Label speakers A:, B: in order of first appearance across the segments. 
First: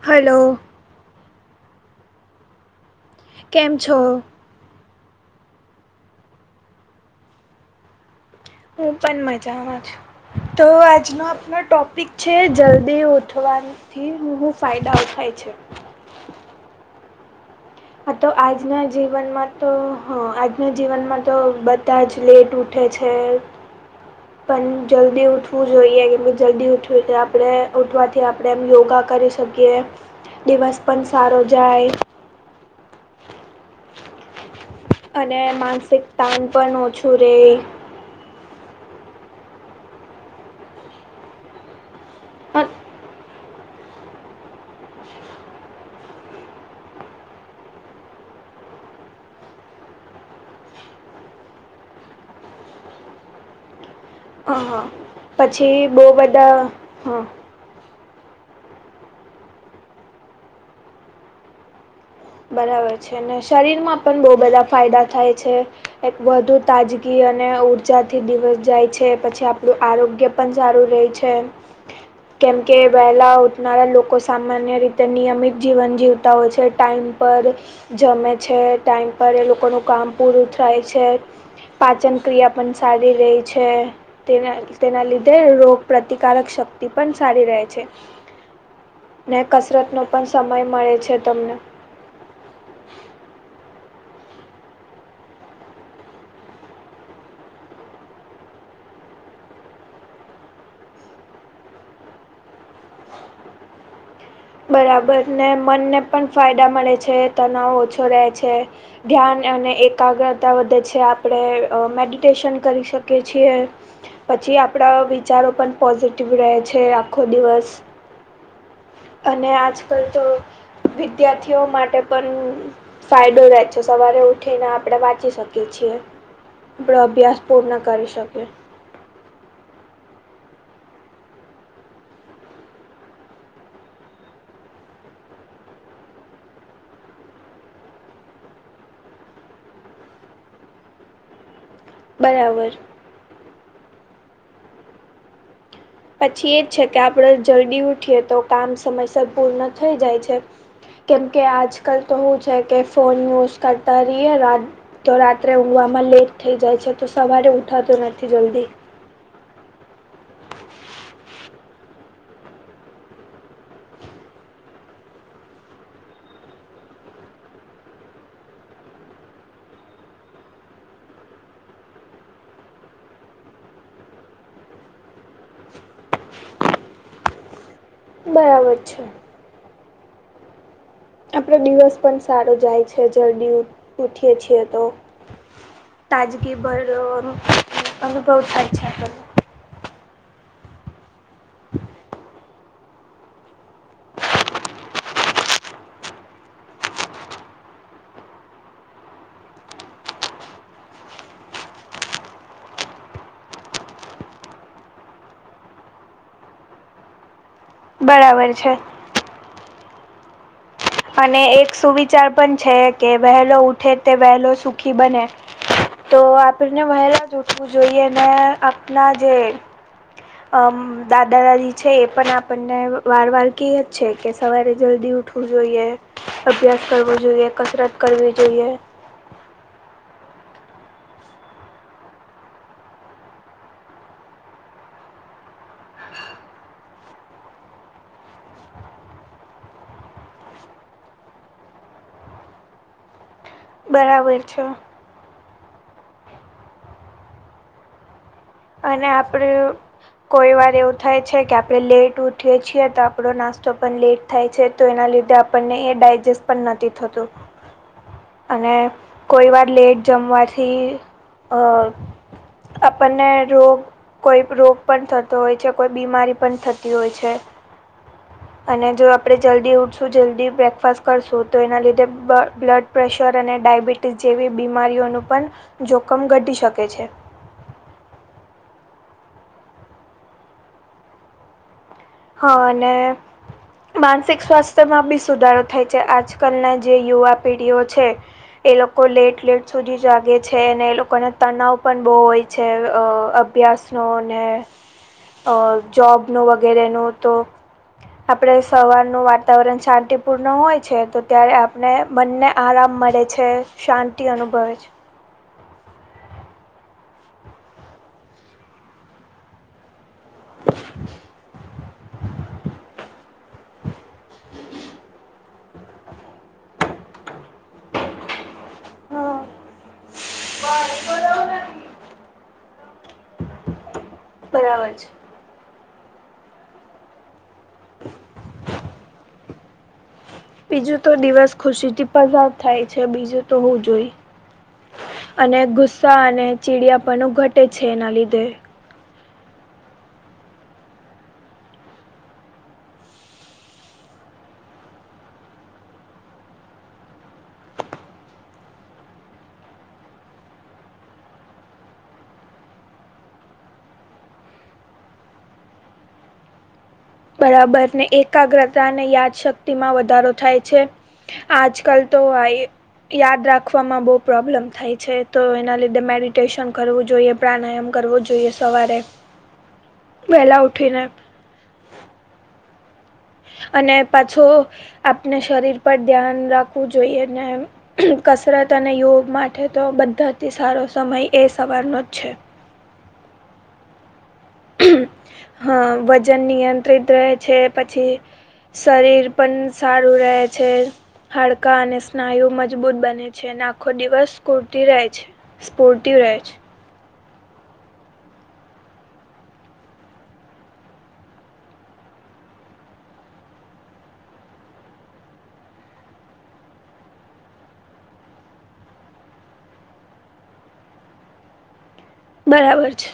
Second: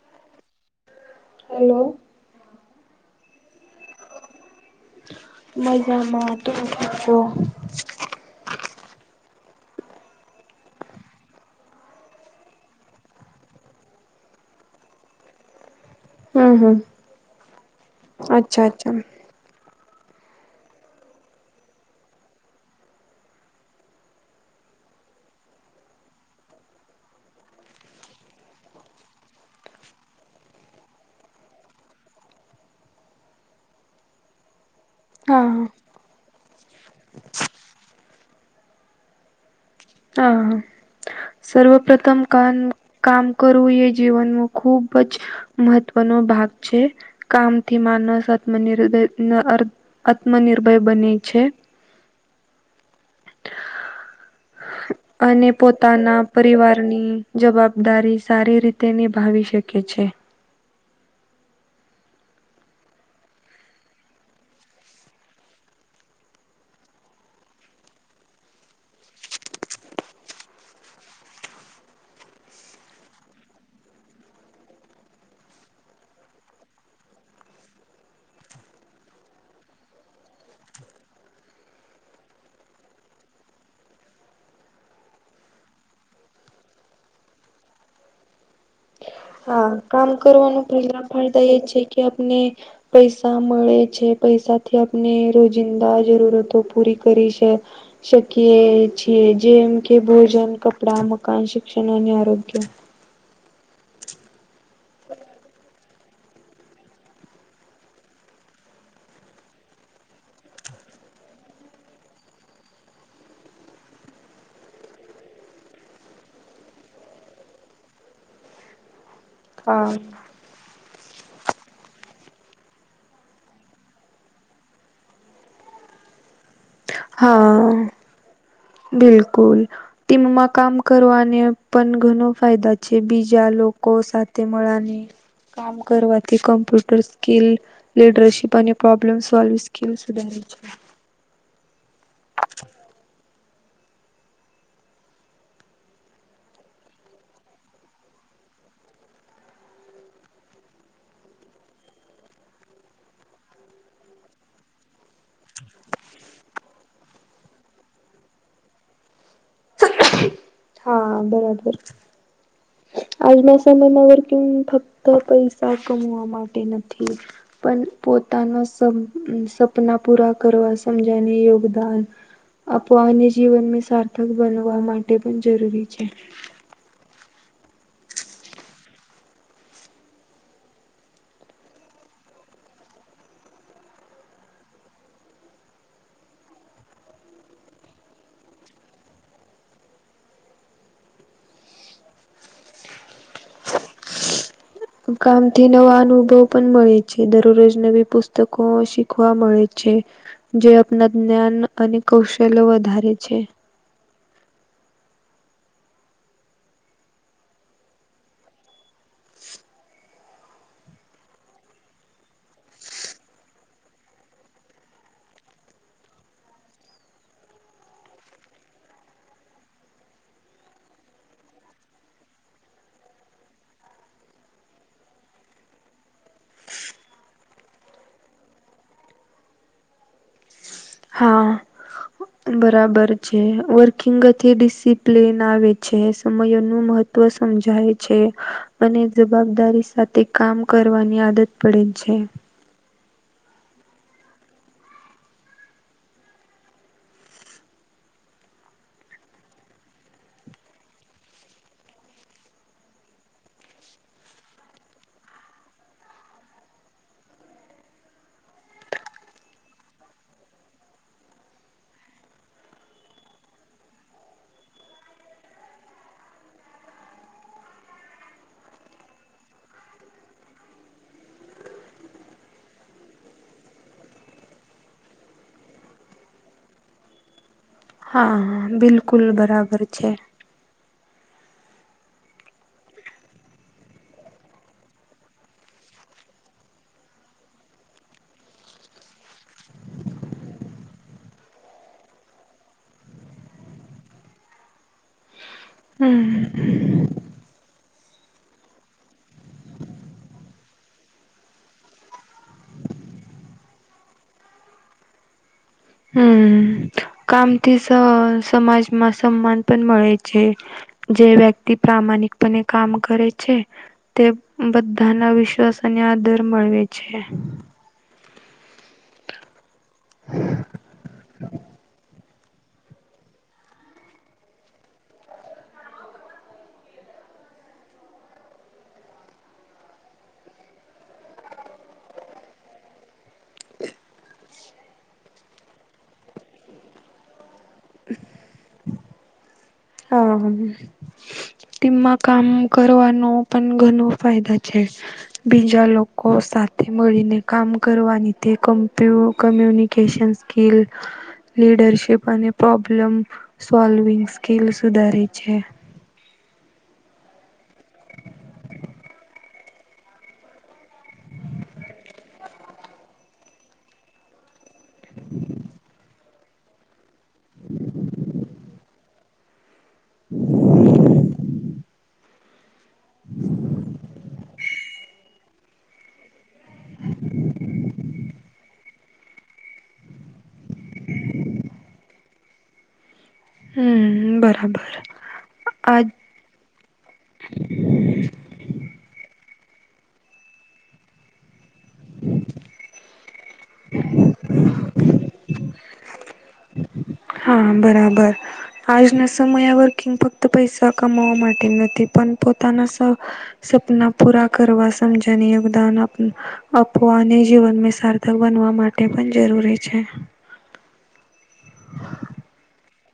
A: Hello
B: hello
A: કેમ છો
B: મજામાંતુંઠકોો
A: હું પણ મજા તો આજનો આપનો ટોપિક છે જલ્દી ઉઠવાનું થી હું ફાયદા ઉ થાય છે
B: હમ હમ
A: તો
B: અચ્છા
A: આજના
B: અચ્છા
A: જીવનમાં તો હ આજના જીવનમાં તો બધા જ લેટ ઉઠે છે પણ જલ્દી ઉઠવું જોઈએ કે ભ જલ્દી ઉઠવી આપણે ઉઠવાથી આપણે એમ યોગા કરી શકીએ કે દિવસ પણ સારો જાય અને
B: હા.
A: માનસિક તણ પણ ઓછું રહે
B: હ સર્વ પ્ર્રથમ કાન કામ કરવું એ જીવનનો ખુબ જ મહત્વનો ભાગ છે કામથી માનસ આત્મનિર્ભ આત્મનિર્ભર બને છે
A: હા
B: અને
A: પછી બહુ
B: પોતાના
A: બધા
B: પરિવારની
A: હા
B: જવાબદારી સારી રીતે નિભાવી શકે છે
A: બરાબર છે ને શરીરમાં પણ બહુ બધા ફાયદા થાય છે એક વધુ તાજગી અને ઉર્જાથી દિવસ જાય છે પછી આપણું આરોગ્ય પણઝાડું રહેે છે કેમકે વહેલાં ઉઠનારા લોકો સામાન્ય રીતે નિયમિત જીવન જીવતા હોય છે ટાઈઇમ પર જમે છે ટાઈમ પર એ લોકોનું કામ પૂરું થાય છે પાચન ક્રિયા પણ સારી રહી છે તેના તેના લીધે રોગ પ્રતિકારક શક્તિ પણ સારી રહે છે [inaudible]
B: હા
A: કસરતનો
B: કામ
A: પણ
B: કરવાનું
A: સમય મળે
B: પેલા
A: છે
B: ફાયદા એ
A: તમને
B: છે કે આપને પૈસા મળે છે પૈસા થી આપણે રોજિંદા જરૂરતો પૂરી કરી છે શકીએ છીએ જેમ કે ભોજન કપડા મકાન શિક્ષણ અને આરોગ્ય
A: બરાબર ને મનને પણ ફાયદા મળે છે તનાવ ઓછો રહે છે ધ્યાન અને એકાગ્રતા વધે છે આપણે મેડિટેશન કરી શકીએ છીએ પછી આપણા વિચારો પણ પોઝિટિવ રહે છે આખો દિવસ અને
B: હા
A: આજકાલ તો વિદ્યાર્થીઓ માટે પણ ફાયદો રહે છે સવારે ઉઠીને આપણે વાંચી શકીએ છીએ આપડો અભ્યાસ
B: હા
A: પૂર્ણ કરી શકે
B: બિલકુલ ટીમમાં કામ કરવાને પણ ઘણ ફાયદા છે બીજા લોકો સાથે મળવાને કામ કરવાથી કમ્પ્યુટર સ્કીિલ લીડરશીપ અને પ્રોબ્લેમ સોલ્વ સ્કી સુધ છે
A: બરાબર પછી એ જ છે કે આપણે જલ્દી ઉઠીએ તો કામ સમયસર પૂર્ણ થઈ જાય છે કેમકે આજકાલ તો હું છે કે ફોન યુઝ કરતા રહીએ રા તો રાત્રે ઉવામાં લેટ થઈ જાય છે તો સવારે ઉઠાત નથી જલ્દી
B: હા બરાબર આજના સમયમાં વક ફક્ત પૈસા કમવા માટે નથી પણ પોતાના સ સપના પૂરા કરવા સમજાયને યોગદાન અવાહન્ય જીવન સાર્થક બનવા માટે પણ જરૂરી છે
A: બરાબર છે આપડો દિવસ પણ સારો જાય છે જર્દી ઉઠીએ છીએ તો તાજગી ભર અુ બ અચ્છા કર [inaudible]
B: કામથી નવા અનુભવ પણ મળે છે દરરોજ નવી પુસ્તકો શીખવા મળે છે જે આપણા જ્ઞાન અને કૌશલ્ય વધારે છે
A: બરાબર છે અને એક સુવિચાર પણ છે કે વહેલો ઉઠે તે વહેલો સુખી બને તો આપણને વહેલા જ ઉઠવું જોઈએ અને આપણા જે અમ દાદા દાદી છે એ પણ આપણને વાર વાર ક છે કે સવારે જલ્દી ઉઠવું જોઈએ અભ્યાસ કરવો જોઈએ કસરત કરવી જોઈએ
B: હા બરાબર છે વર્કિંગથી ડિસિપ્લન આવે છે સમય નો મહત્વ તવ સમજાય છે અને જવાબદારી સાથે કામ કરવાની આદત પડે છે
A: બરાબર છે અને આપડે કોઈ વાર એવું થાય છે કે આપણે લેટ ઉઠીએ છીએ તો આપણો નાસ્તો પણ લેટ થાય છે તો એના લીધે આપણને એ ડાયજેસ્ટ પણ નથી થતું અને કોઈ વાર લેટ જમવાથી અ આપને રોગ કોઈ રોગ પણ થતો હોય છે કોઈ બીમારી પણ થતી હોય છે અને જો આપણે જલ્દી ઉઠશું જલ્દી બ્રેકફાસ્ટ કરશું તો એના લીધે બ્લડ પ્રેશર અને ડાાયબિટીસ જેવી બીમારીઓનું પણ જોખમ ઘટી શકે છે
B: હા હા બિલકુલ બરાબર છે
A: હ અને માનસિક સ્વાસ્થ્યમાં બી સુધારો થાય છે આજકાલના જે યુવા પેઢીઓ છે એ લોકો લેટ લેટ સુધી જાગે છે અને એ લોકોને તનાવ પણ બહુ હોય છે અભ્યાસનો ને
B: હમ
A: જોબનો વગેરેનો તો આપણે સવારનું વાતાવરણ શાંતિપૂર્ણ હોય છે તો ત્યારે આપણે બંને આરામ મળે છે શાંતિ અનુભવે છે
B: હમ કામથી સ સમાજમાં સન્માન પણ મળે છે જે વ્યક્તિ પ્રામાણિકપણે કામ કરે છે તે બધાના વિશ્વાસ અને આદર મળવે છે
A: હા [unintelligible] બરાબર છે [inaudible] બીજું તો દિવસ ખુશી થી પસાર થાય છે બીજું તો હું જોઈ અને ગુસ્સા અને ચીડિયા પણ ઘટે છે એના લીધે
B: હા હ તેમમાં કામ કરવાનો પણ ઘણ ફાયદા છે બીજા લોકો સાથે મળીને કામ કરવાની તેમ સ્કી લીડરશિપ અને પ્રોબ્લેમ સાલ્વંગ ખેલ સુધારે છે
A: બરાબરને એકાગ્રતા અને યાદશક્તિમાં વધારો થાય છે આજકાલ તો આ યાદ રાખવામાં બહુ પ્રોબ્લમ થાય છે તો એના લીધે મેરી ટેસન કરવું જોઈએ પ્રાણાયામ કરવું જોઈએ સવારે વહેલા ઉઠીને અને પાછો આપણે શરીર પર ધ્યાન રાખવું જોઈએ ને કસરત અને યોગ માટે તો બધાથી સારો સમય એ સવારનો જ છે
B: હમ્મ બરા
A: હા વજન નિયંત્રિત રહે છે પછી શરીર પણ સારું રહે છે હાડકા અને આયુ મજબૂત બને છે અને આખો દિવસ સ્કૂર્તી રહે છે સ્પૂર્તિ રહે છે.
B: હા બરાબર. આજના સમય વર્કિંગ ફક્ત પૈસા કમાવા માટે નથી પણ પોતાના સ સપના પૂરા કરવા સમજણને યોગદાન આપ આપવા અને જીવન સાર્થક બનવા માટે પણ જરૂરી છે.
A: બરાબર છે.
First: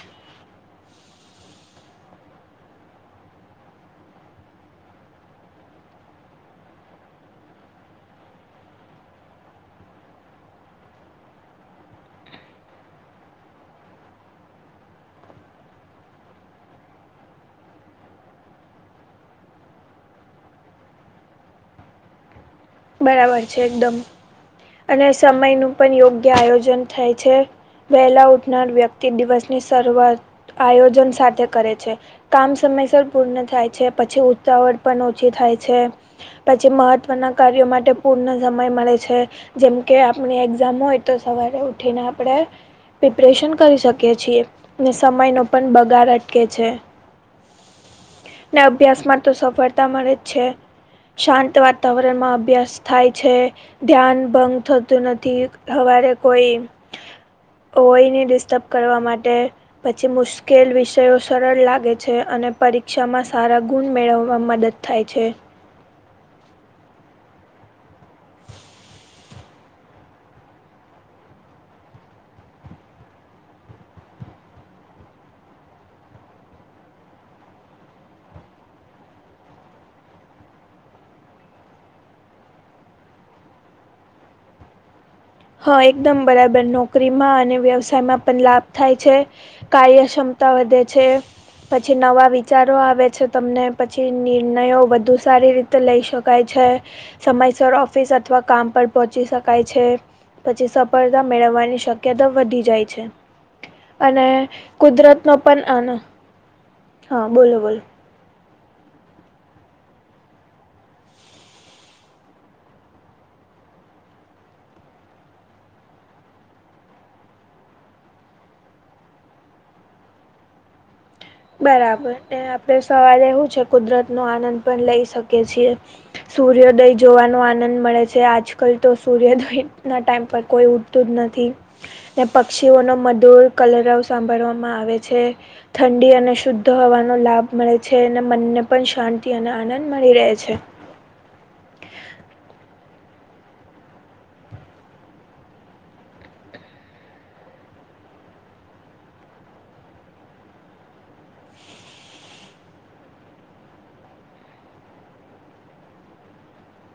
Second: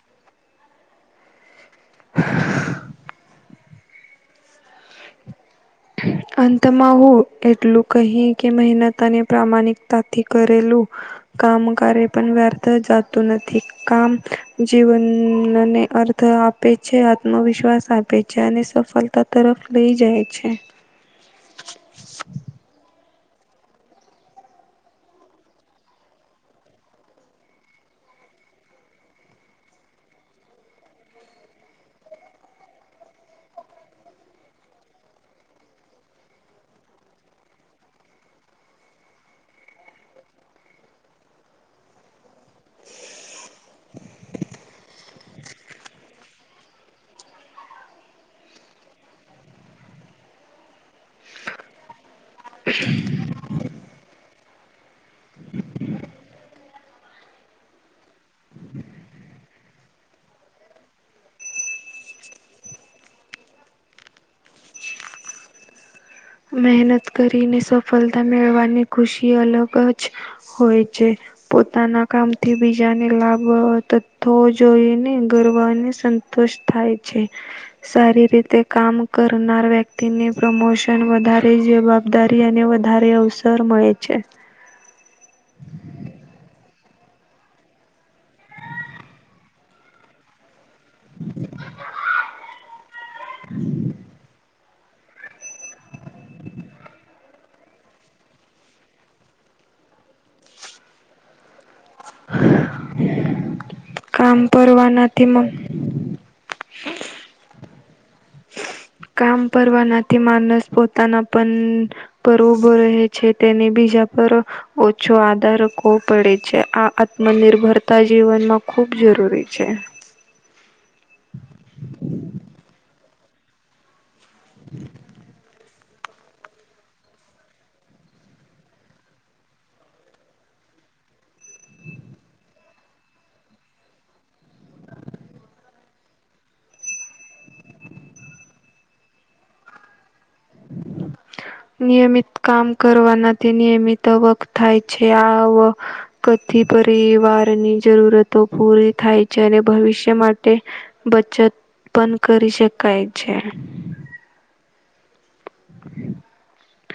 B: અંતમાં હું એટલું કહી કે મહેનત અને પ્રામાણિકતાથી કરેલું કામ કાર્ય પણ વ્યર્થ જતું નથી. કામ જીવનને અર્થ આપે છે આત્મવિશ્વાસ આપે છે અને સફળ. તતા તરફ લઈ જાય છે.
A: બરાબર છે એકદમ. અને સમય નું પણ યોગ્ય આયોજન થાય છે. વહેલા ઉઠનાર વ્યક્તિ દિવસની શરૂઆત આયોજન સાથે કરે છે. કામ સમયસર પૂર્ણ થાય છે પછી ઉતાવળ પણ ઓછી થાય છે. પછી મહત્વના કાર્યો માટે પૂર્ણ સમય મળે છે. જેમ કે આપણી એક્ઝામ હોય તો સવારે ઉઠીને આપણે. પ્રિપરેશન કરી શકીએ છીએ ને સમય નો પણ બગાડ અટકે છે. ને અભ્યાસમાં તો સફળતા મળે જ છે શાંત વાતાવરણમાં અભ્યાસ થાય છે ધ્યાન ભંગ થતું નથી હવારે કોઈ હોયને ડિસ્ટર્બ કરવા માટે પછી મુશ્કેલ વિષયો સરળ લાગે છે અને પરીક્ષામાં સારા ગુણ મેળવવા મદદ થાય છે.
B: મહેનત કરીને સફળતા મેળવાની ખુશી અલગ જ હોય છે. પોતાના કામથી બીજાને લાભ તથો જોઈને ગર્વને સન સંતોષ થાય છે સારી રીતે કામ કરનાર વ્યક્તિની પ્રમોશન વધારે જવાબદારી અને વધારે અવસર મળે છે.
A: હા એકદમ બરાબર નોકરીમાં અને વ્યવસાયમાં પણ લાભ થાય છે. કાર્ય સમતા વધે. છે પછી નવા વિચારો આવે છે તમને પછી નિર્ણયો વધુ સારી રીતે લઈ શકાય છે સમયસર ઓફિસ અથવા કામ પર પહોંચી શકાય છે. પછી સફળતા મેળવવાની. શક્યતા વધી જાય છે અને
B: કામ
A: કુદરત
B: કરવાનાથી
A: નો પણ આનો હા બોલો બોલો
B: કામ કરવાનાથી માનસ પોતાના પણ. પર ઉભો રહે છે તેની બીજા પર ઓછો આધાર રાખવો પડે છે આ આત્મનિર્ભરતા જીવનમાં ખૂબ જરૂરી છે.
A: બરાબર આપડે સવારે એવું છે કુદરત નો આનંદ પણ લઈ શકીએ છીએ. સૂર્યોદય જોવાનો આનંદ મળે છે આજકાલ તો સૂર્યોદય ના ટાઈમ પર કોઈ ઉઠ તું જ નથી. ને પક્ષીઓ ન મધુર કલરવ સાંભળવામાં આવે છે. ડી અને શુદ્ધ હવાનો લાભ મળે છે, અને મનને પણ શાંતિ અને આનંદ મળી રહે છે. હ.
B: નિયમિત કામ કરવાના નિયમિત આવક થાય છે આ. કથ પરિવારની જરૂરતો પૂરી થાય છે અને ભવિષ્ય માટે. બચત પણ કરી શકાય છે.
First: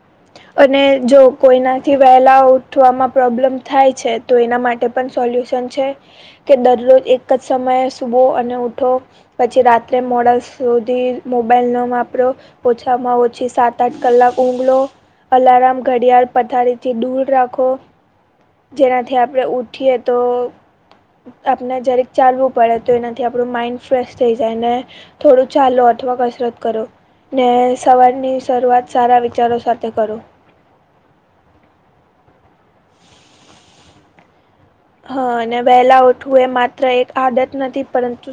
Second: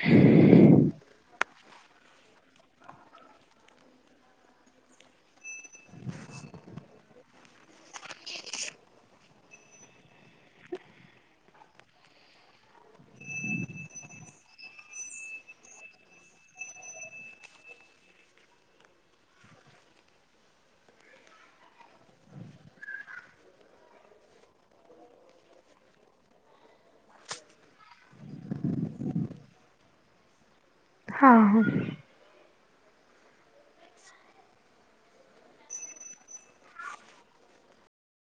B: હ.
A: અને જો કોઈનાથી વહેલા ઉઠવામાં પ્રોબ્લેમ થાય છે, તો એના માટે. સોલ્યુશન છે કે દરરોજ એક જ સમયે સુવો અને ઉઠો. પછી રાત્રે મોડા સુધી મોબાઈલ નો વાપરો. ઓછામાં ઓછી સાત-આઠ કલાક ઊંધો. અલારામ ઘડિયાળ પથારીથી દૂર રાખો. જેનાથી આપણે ઉઠીએ તો આપણે જરાક ચાલવું પડે તો એનાથી આપણું માઇન્ડ ફ્રેશ થઈ જાય ને. થોડું ચાલો અથવા કસરત કરો. ને સવારની શરૂઆત સારા વિચારો સાથે કરો.
B: હા હા.
A: હા, અને વહેલા ઉઠવું એ માત્ર એક આદત નથી પરંતુ.